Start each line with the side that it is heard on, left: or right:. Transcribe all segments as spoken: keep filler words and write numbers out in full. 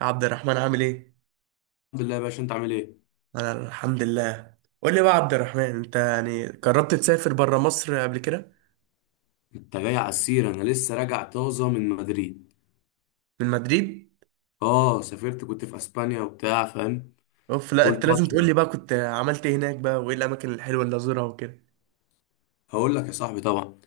right: عبد الرحمن عامل ايه؟
left: الحمد لله يا باشا، انت عامل ايه؟
right: انا الحمد لله. قول لي بقى يا عبد الرحمن، انت يعني جربت تسافر بره مصر قبل كده؟
left: انت جاي على السيرة، انا لسه راجع طازة من مدريد.
right: من مدريد؟
left: اه، سافرت كنت في اسبانيا وبتاع فاهم.
right: اوف، لا
left: قلت
right: انت لازم تقول لي
left: اطمن.
right: بقى كنت عملت ايه هناك بقى، وايه الاماكن الحلوه اللي ازورها وكده.
left: هقول لك يا صاحبي طبعا.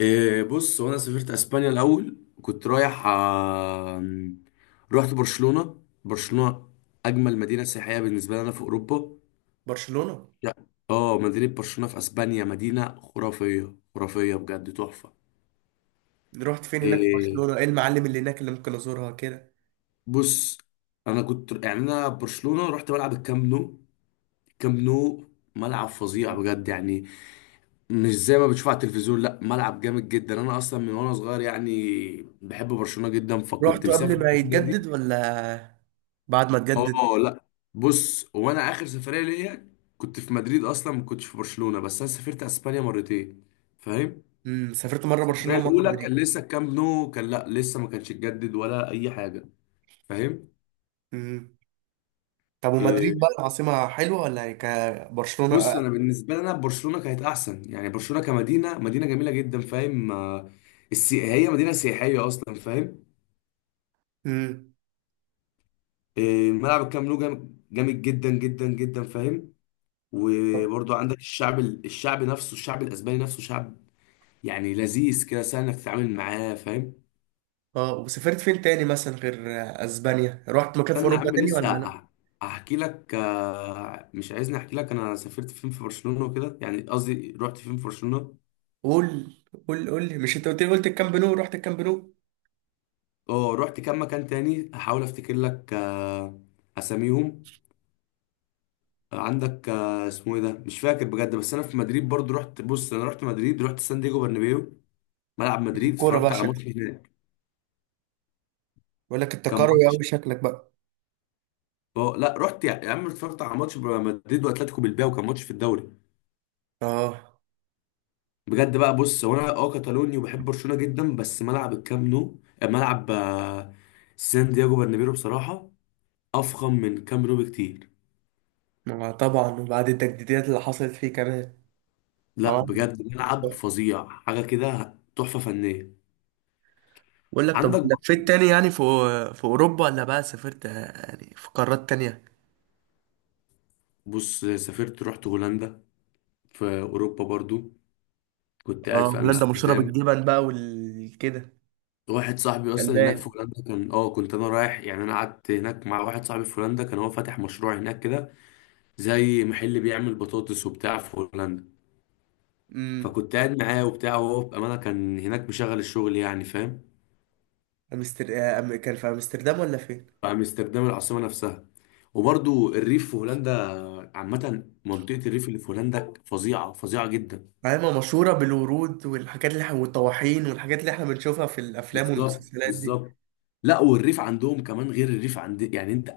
left: إيه، بص، وانا سافرت اسبانيا الاول كنت رايح آه، رحت برشلونة. برشلونة اجمل مدينة سياحية بالنسبة لي انا في اوروبا.
right: برشلونه؟
left: لا، اه، مدينة برشلونة في اسبانيا مدينة خرافية، خرافية بجد، تحفة.
right: رحت فين هناك في
left: إيه،
right: برشلونه، ايه المعالم اللي هناك اللي ممكن ازورها كده؟
left: بص، انا كنت يعني انا برشلونة رحت بلعب الكامب نو. كامب نو ملعب فظيع بجد يعني، مش زي ما بتشوف على التلفزيون. لا، ملعب جامد جدا. انا اصلا من وانا صغير يعني بحب برشلونة جدا، فكنت
right: رحت
left: مسافر
right: قبل ما
left: السفرية
right: يتجدد
left: دي.
right: ولا بعد ما اتجدد؟
left: اه، لا، بص، وانا اخر سفرية ليا كنت في مدريد اصلا، ما كنتش في برشلونة، بس انا سافرت اسبانيا مرتين فاهم.
right: امم سافرت مره
left: السفرية
right: برشلونه ومره
left: الاولى
right: مدريد.
left: كان لسه الكامب نو كان، لا، لسه ما كانش اتجدد ولا اي حاجة فاهم.
right: امم طب ومدريد
left: آه،
right: بقى العاصمه حلوه ولا هي كبرشلونه؟
left: بص، انا بالنسبه لنا برشلونه كانت احسن يعني. برشلونه كمدينه، مدينه جميله جدا فاهم. آه، السي... هي مدينه سياحيه اصلا فاهم.
right: امم
left: آه، الملعب الكامب نو جام- جامد جدا جدا جدا فاهم. وبرضو عندك الشعب ال- الشعب نفسه، الشعب الاسباني نفسه شعب يعني لذيذ كده، سهل انك تتعامل معاه فاهم.
right: اه، وسافرت فين تاني مثلا غير اسبانيا؟ رحت مكان في
left: استنى يا
right: اوروبا
left: عم،
right: تاني ولا
left: لسه
right: لا؟
left: أح- احكي لك. آه، مش عايزني احكي لك انا سافرت فين في برشلونه وكده؟ يعني قصدي، رحت فين في برشلونه.
right: قول، قول، قول لي. مش انت قلت لي، قلت الكامب نو؟ رحت الكامب نو.
left: اه، رحت كام مكان تاني، احاول افتكر لك آه، اساميهم. عندك آه، اسمه ايه ده، مش فاكر بجد. بس انا في مدريد برضو رحت، بص، انا رحت مدريد، رحت سان دييجو برنابيو، ملعب
right: ليك في
left: مدريد،
right: الكوره
left: اتفرجت
right: بقى
left: على ماتش
right: شكلك،
left: هناك.
right: بقول لك انت
left: كان
right: كروي
left: ماتش،
right: قوي شكلك بقى.
left: اه، لا، رحت يا يا عم، اتفرجت على ماتش مدريد واتلتيكو بالباو، كان ماتش في الدوري.
right: اه،
left: بجد بقى، بص، هو انا اه كاتالوني وبحب برشلونة جدا، بس ملعب الكام نو ملعب آه، سان دييجو برنابيو بصراحة افخم من كام نو بكتير.
right: ما طبعا، وبعد التجديدات اللي حصلت فيه كمان.
left: لا
right: اه،
left: بجد، ملعب فظيع، حاجة كده تحفة فنية.
right: بقول لك طب
left: عندك،
right: لفيت تاني يعني في، في اوروبا ولا بقى سافرت آه، يعني في قارات تانية؟
left: بص، سافرت رحت هولندا، في اوروبا برضو، كنت
right: اه،
left: قاعد في
right: هولندا مشهوره
left: امستردام.
right: بالجبن بقى والكده.
left: واحد صاحبي اصلا هناك في
right: البان.
left: هولندا كان، اه، كنت انا رايح يعني، انا قعدت هناك مع واحد صاحبي في هولندا، كان هو فاتح مشروع هناك كده، زي محل بيعمل بطاطس وبتاع في هولندا.
right: امم
left: فكنت قاعد معاه وبتاع، وهو بامانه كان هناك مشغل الشغل يعني فاهم.
right: أمستر... آه، أم- كان في امستردام ولا فين؟
left: في امستردام، العاصمه نفسها. وبرضو الريف في هولندا، عامه منطقه الريف اللي في هولندا فظيعه، فظيعه جدا.
right: عايمة مشهورة بالورود والحاجات اللي احنا، والطواحين والحاجات اللي احنا بنشوفها في الأفلام
left: بالظبط،
right: والمسلسلات دي.
left: بالظبط. لا، والريف عندهم كمان غير الريف عند يعني انت.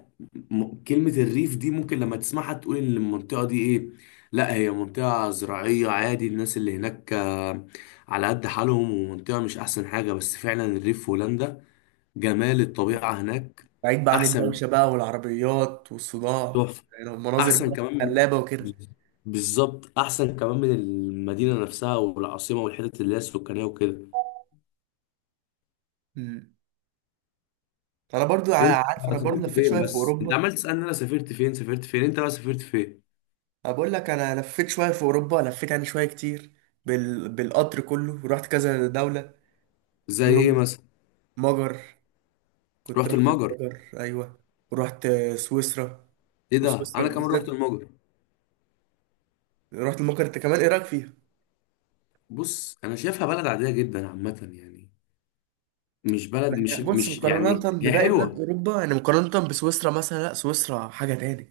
left: م... كلمة الريف دي ممكن لما تسمعها تقول ان المنطقة دي ايه. لا، هي منطقة زراعية عادي، الناس اللي هناك آه، على قد حالهم، ومنطقة مش احسن حاجة، بس فعلا الريف في هولندا جمال الطبيعة هناك
right: بعيد بقى عن
left: احسن،
right: الدوشة بقى والعربيات والصداع،
left: تحفة.
right: يعني المناظر
left: احسن
right: بقى
left: كمان
right: خلابة وكده.
left: من، بالظبط، احسن كمان من المدينة نفسها والعاصمة والحتت اللي هي السكانية وكده.
right: مم. أنا برضو
left: انت
right: ع- عارف، أنا برضو
left: سافرت
right: لفيت
left: فين؟
right: شوية في
left: بس انت
right: أوروبا.
left: عمال تسالني انا سافرت فين، سافرت فين انت بقى؟ سافرت فين؟
right: أنا بقول لك أنا لفيت شوية في أوروبا، لفيت يعني شوية كتير، بال... بالقطر كله، ورحت كذا دولة.
left: زي ايه
right: منهم
left: مثلا؟
right: مجر، كنت
left: رحت
right: رحت
left: المجر.
right: المجر أيوة. ورحت سويسرا،
left: ايه ده، انا
right: وسويسرا
left: كمان رحت
right: بالذات.
left: المجر.
right: رحت المجر أنت كمان، إيه رأيك فيها؟
left: بص انا شايفها بلد عاديه جدا عامه يعني. مش بلد،
right: ما هي-
left: مش
right: بص،
left: مش
right: مقارنة
left: يعني، هي
right: بباقي بلاد
left: حلوه.
right: أوروبا، يعني مقارنة بسويسرا مثلا، لا سويسرا حاجة تاني.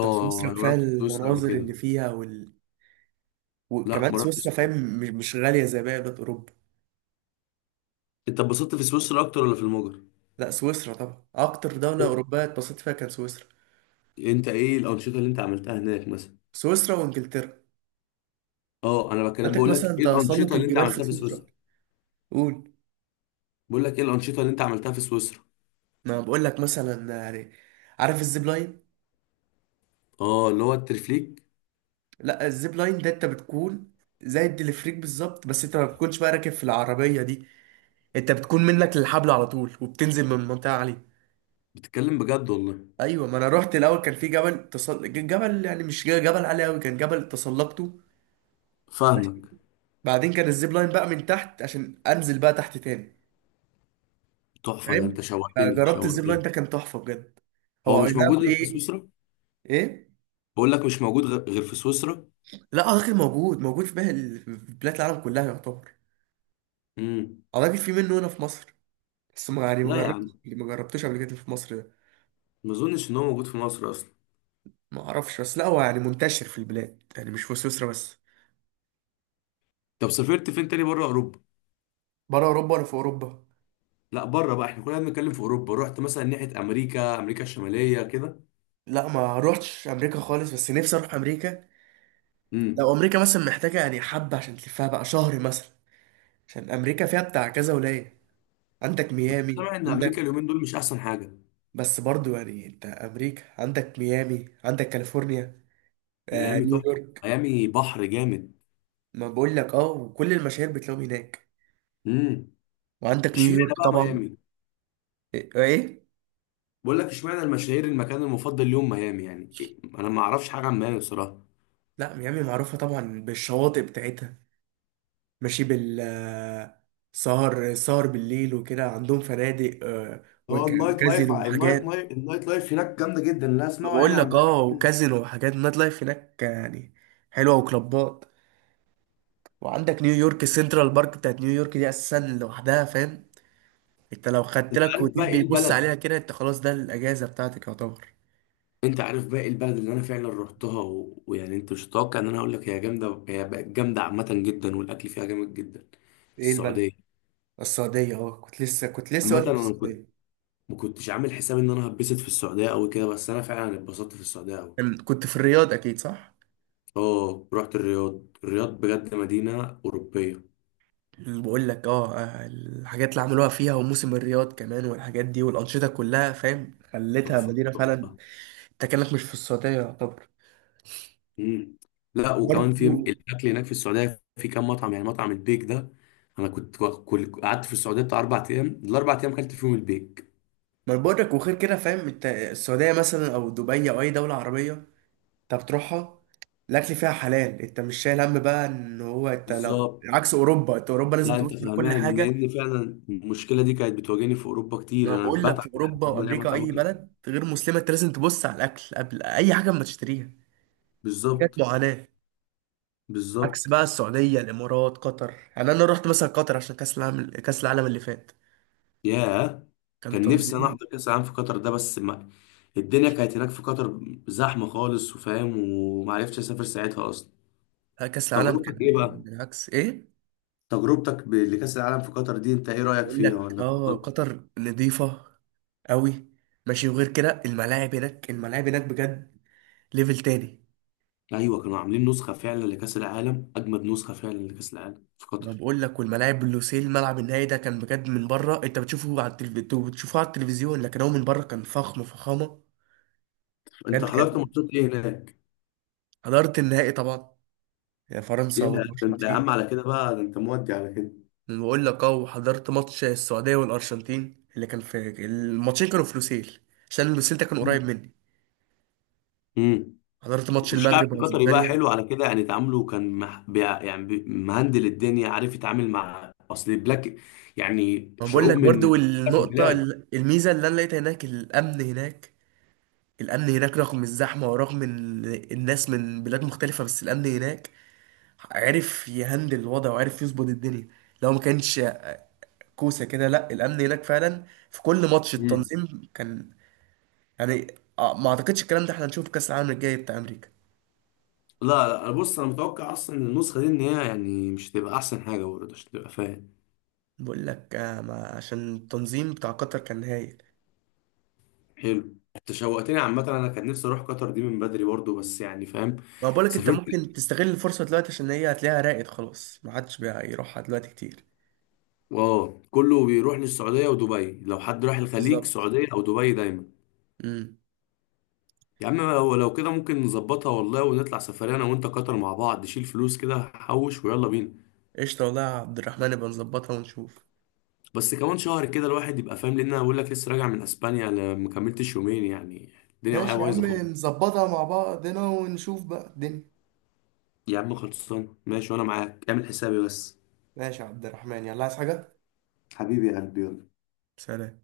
right: طب سويسرا
left: انا ما
right: كفاية
left: رحتش سويسرا قبل
right: المناظر
left: كده.
right: اللي فيها وال...
left: لا،
right: وكمان
left: ما رحتش
right: سويسرا
left: سويسرا.
right: فاهم، مش مش غالية زي باقي بلاد أوروبا.
left: انت اتبسطت في سويسرا اكتر ولا في المجر؟
right: لا سويسرا طبعا أكتر دولة
left: إيه-
right: أوروبية اتبسطت فيها كان سويسرا.
left: انت ايه الانشطه اللي انت عملتها هناك مثلا؟
right: سويسرا وإنجلترا.
left: اه، انا بكلم،
right: عندك
left: بقول لك
right: مثلا
left: ايه
right: تسلق
left: الانشطه اللي انت
right: الجبال في
left: عملتها في
right: سويسرا.
left: سويسرا.
right: قول.
left: بقول لك ايه الانشطه اللي انت عملتها في سويسرا.
right: ما بقول لك مثلا يعني، عارف الزيب لاين؟
left: اه، اللي هو الترفليك.
right: لا، الزيب لاين ده أنت بتكون زي الدليفريك بالظبط، بس أنت ما بتكونش بقى راكب في العربية دي، انت بتكون منك للحبل على طول، وبتنزل من منطقه عاليه.
left: بتتكلم بجد والله؟
right: ايوه، ما انا رحت الاول، كان في جبل تصل... جبل يعني مش جبل عالي قوي، كان جبل تسلقته. ماشي.
left: فاهمك.
right: بعدين كان الزيب لاين بقى من تحت عشان انزل بقى تحت تاني.
left: تحفة، ده
right: فاهم.
left: انت شوقتني،
right: فجربت الزيب لاين
left: شوقتني.
right: ده، كان تحفه بجد.
left: هو
right: هو اي
left: مش
right: نعم،
left: موجود غير في
right: ايه.
left: سويسرا؟
right: ايه.
left: بقول لك مش موجود غ- غير في سويسرا.
right: لا، اعتقد موجود، موجود في بقى ال- في بلاد العالم كلها يعتبر.
left: امم.
right: اعتقد في منه هنا في مصر، بس ما يعني ما
left: لا يا
right: جربتش
left: عم،
right: ما جربتوش قبل كده في مصر ده.
left: ما اظنش ان هو موجود في مصر اصلا.
right: ما اعرفش، بس لا هو يعني منتشر في البلاد، يعني مش في سويسرا بس.
left: طب سافرت فين تاني بره اوروبا؟
right: بره اوروبا ولا في اوروبا؟
left: لا، بره بقى، احنا كلنا بنتكلم في اوروبا. رحت مثلا ناحية امريكا، امريكا الشمالية كده؟
right: لا، ما روحتش امريكا خالص، بس نفسي اروح امريكا. لو
left: امم.
right: امريكا مثلا محتاجه يعني حبه عشان تلفها بقى شهر مثلا، عشان امريكا فيها بتاع كذا ولايه. عندك
left: بس
right: ميامي،
left: سامع ان امريكا
right: عندك،
left: اليومين دول مش احسن حاجة.
right: بس برضو يعني انت امريكا عندك ميامي، عندك كاليفورنيا، آه
left: ميامي تحفة،
right: نيويورك.
left: ميامي بحر جامد.
right: ما بقول لك اه، وكل المشاهير بتلاقيهم هناك.
left: امم.
right: وعندك
left: اشمعنى
right: نيويورك
left: بقى
right: طبعا.
left: ميامي؟
right: ايه إيه؟
left: بقول لك، اشمعنى المشاهير المكان المفضل ليهم ميامي يعني إيه؟ انا ما اعرفش حاجة عن ميامي بصراحة.
right: لا، ميامي معروفه طبعا بالشواطئ بتاعتها. ماشي، بال آه، سهر، سهر بالليل وكده، عندهم فنادق، آه،
left: هو
right: وك-
left: النايت لايف،
right: وكازينو
left: النايت
right: وحاجات.
left: لايف النايت لايف هناك جامده جدا، لا اسمعوا يعني
right: بقول
left: عن
right: لك
left: ميامي.
right: اه، وكازينو وحاجات، نايت لايف هناك يعني حلوه، وكلوبات. وعندك نيويورك، سنترال بارك بتاعت نيويورك دي اساسا لوحدها فاهم، انت لو خدت
left: انت
right: لك
left: عارف
right: هوتيل
left: بقى ايه
right: بيبص
left: البلد،
right: عليها كده، انت خلاص ده الاجازه بتاعتك يعتبر.
left: انت عارف بقى ايه البلد اللي انا فعلا رحتها و... ويعني انت مش هتتوقع ان انا اقول لك هي جامده، هي بقت جامده عامه جدا والاكل فيها جامد جدا.
right: ايه البلد؟
left: السعوديه.
right: السعوديه. اه، كنت لسه، كنت لسه
left: عامه
right: اقول لك
left: انا كنت،
right: السعوديه.
left: ما كنتش عامل حساب ان انا هتبسط في السعوديه قوي كده، بس انا فعلا اتبسطت في السعوديه قوي.
right: كان- كنت في الرياض اكيد صح؟
left: اه، رحت الرياض. الرياض بجد مدينه اوروبيه،
right: بقول لك اه، آه، الحاجات اللي عملوها فيها، وموسم الرياض كمان والحاجات دي والانشطه كلها فاهم، خلتها
left: تحفه،
right: مدينه فعلا.
left: تحفه.
right: انت كانك مش في السعوديه يعتبر.
left: مم. لا،
right: برضه،
left: وكمان في الاكل هناك في السعوديه، في كام مطعم يعني، مطعم البيك ده. انا كنت كل قعدت في السعوديه بتاع اربع ايام، الاربع ايام اكلت فيهم البيك.
right: ما بقولك، وغير كده فاهم، انت السعودية مثلا أو دبي أو أي دولة عربية أنت بتروحها، الأكل فيها حلال، أنت مش شايل هم بقى إن هو، أنت لو
left: بالظبط.
right: عكس أوروبا، أنت أوروبا لازم
left: لا،
right: تبص
left: انت
right: على كل
left: فاهمان،
right: حاجة.
left: لان فعلا المشكله دي كانت بتواجهني في اوروبا
right: ما
left: كتير،
right: أنا
left: انا
right: بقول
left: بتعب
right: لك، في أوروبا
left: لما الاقي
right: وأمريكا
left: مطعم
right: أي
left: اكل.
right: بلد غير مسلمة أنت لازم تبص على الأكل قبل أي حاجة ما تشتريها. حاجات
left: بالظبط،
right: معاناة. عكس
left: بالظبط.
right: بقى السعودية، الإمارات، قطر. يعني أنا رحت مثلا قطر عشان كأس العالم، كأس العالم اللي فات
left: ياه.
right: كان
left: كان نفسي انا
right: تنظيم،
left: احضر كاس العالم في قطر ده، بس ما، الدنيا كانت هناك في قطر زحمه خالص وفاهم، ومعرفتش اسافر ساعتها اصلا.
right: آه، كأس العالم كان
left: تجربتك ايه بقى؟
right: بالعكس. إيه؟
left: تجربتك ب- لكأس العالم في قطر دي انت ايه رأيك
right: بقول
left: فيها،
right: لك
left: ولا
right: اه،
left: انبسطت؟
right: قطر نظيفة قوي. ماشي، وغير كده الملاعب هناك، الملاعب هناك بجد ليفل تاني.
left: ايوه، كانوا عاملين نسخه فعلا لكاس العالم، اجمد نسخه فعلا لكاس العالم في
right: ما
left: قطر.
right: بقول لك، والملاعب، لوسيل الملعب النهائي ده كان بجد، من بره انت بتشوفه على التلف... انتوا بتشوفوه على التلفزيون، لكن هو من بره كان فخم فخامة
left: انت
right: بجد.
left: حضرت
right: كان
left: ماتشات ايه هناك؟
right: حضرت النهائي طبعا، يا فرنسا
left: يا ده، انت يا
right: والارجنتين.
left: عم على كده بقى، ده انت مودي على كده.
right: أنا بقول لك اه، وحضرت ماتش السعودية والارجنتين، اللي كان في الماتشين كانوا في لوسيل، عشان لوسيل ده كان قريب مني.
left: امم.
right: حضرت ماتش
left: والشعب
right: المغرب
left: القطري بقى
right: واسبانيا.
left: حلو على كده يعني، تعامله كان مح... بيع... يعني بي- مهندل الدنيا، عارف يتعامل مع اصل البلاك يعني
right: ما بقول
left: شعوب
right: لك
left: من
right: برضو،
left: مختلف
right: النقطة
left: البلاد.
right: ال- الميزة اللي أنا لقيتها هناك، الأمن هناك، الأمن هناك رغم الزحمة، ورغم إن الناس من بلاد مختلفة، بس الأمن هناك عرف يهندل الوضع، وعرف يظبط الدنيا. لو ما كانش كوسة كده، لا الأمن هناك فعلا، في كل ماتش
left: امم.
right: التنظيم كان يعني، آه، ما أعتقدش الكلام ده، احنا هنشوف كأس العالم الجاي بتاع أمريكا.
left: لا لا، انا بص، انا متوقع اصلا النسخه دي ان هي يعني مش هتبقى احسن حاجه برضه عشان تبقى فاهم.
right: بقول لك آه، ما عشان التنظيم بتاع قطر كان هايل.
left: حلو، انت شوقتني. عامة انا كان نفسي اروح قطر دي من بدري برضو، بس يعني فاهم.
right: ما بقول لك، أنت
left: سافرت،
right: ممكن تستغل الفرصة دلوقتي، عشان هي هتلاقيها راقد خلاص، ما عادش بيروحها دلوقتي كتير.
left: واو، كله بيروح للسعودية ودبي. لو حد راح الخليج،
right: بالظبط.
left: سعودية او دبي دايما.
right: امم
left: يا عم، لو لو كده ممكن نظبطها والله، ونطلع سفرية انا وانت قطر مع بعض، نشيل فلوس كده حوش ويلا بينا.
right: قشطة والله يا عبد الرحمن، يبقى نظبطها ونشوف.
left: بس كمان شهر كده الواحد يبقى فاهم، لان انا بقول لك لسه راجع من اسبانيا، انا ما كملتش يومين يعني، الدنيا معايا
right: ماشي يا
left: بايظة
right: عم،
left: خالص.
right: نظبطها مع بعضنا ونشوف بقى الدنيا.
left: يا عم خلصان، ماشي، وانا معاك، اعمل حسابي بس.
right: ماشي يا عبد الرحمن، يلا عايز حاجة؟
left: حبيبي يا قلبي، يلا.
right: سلام.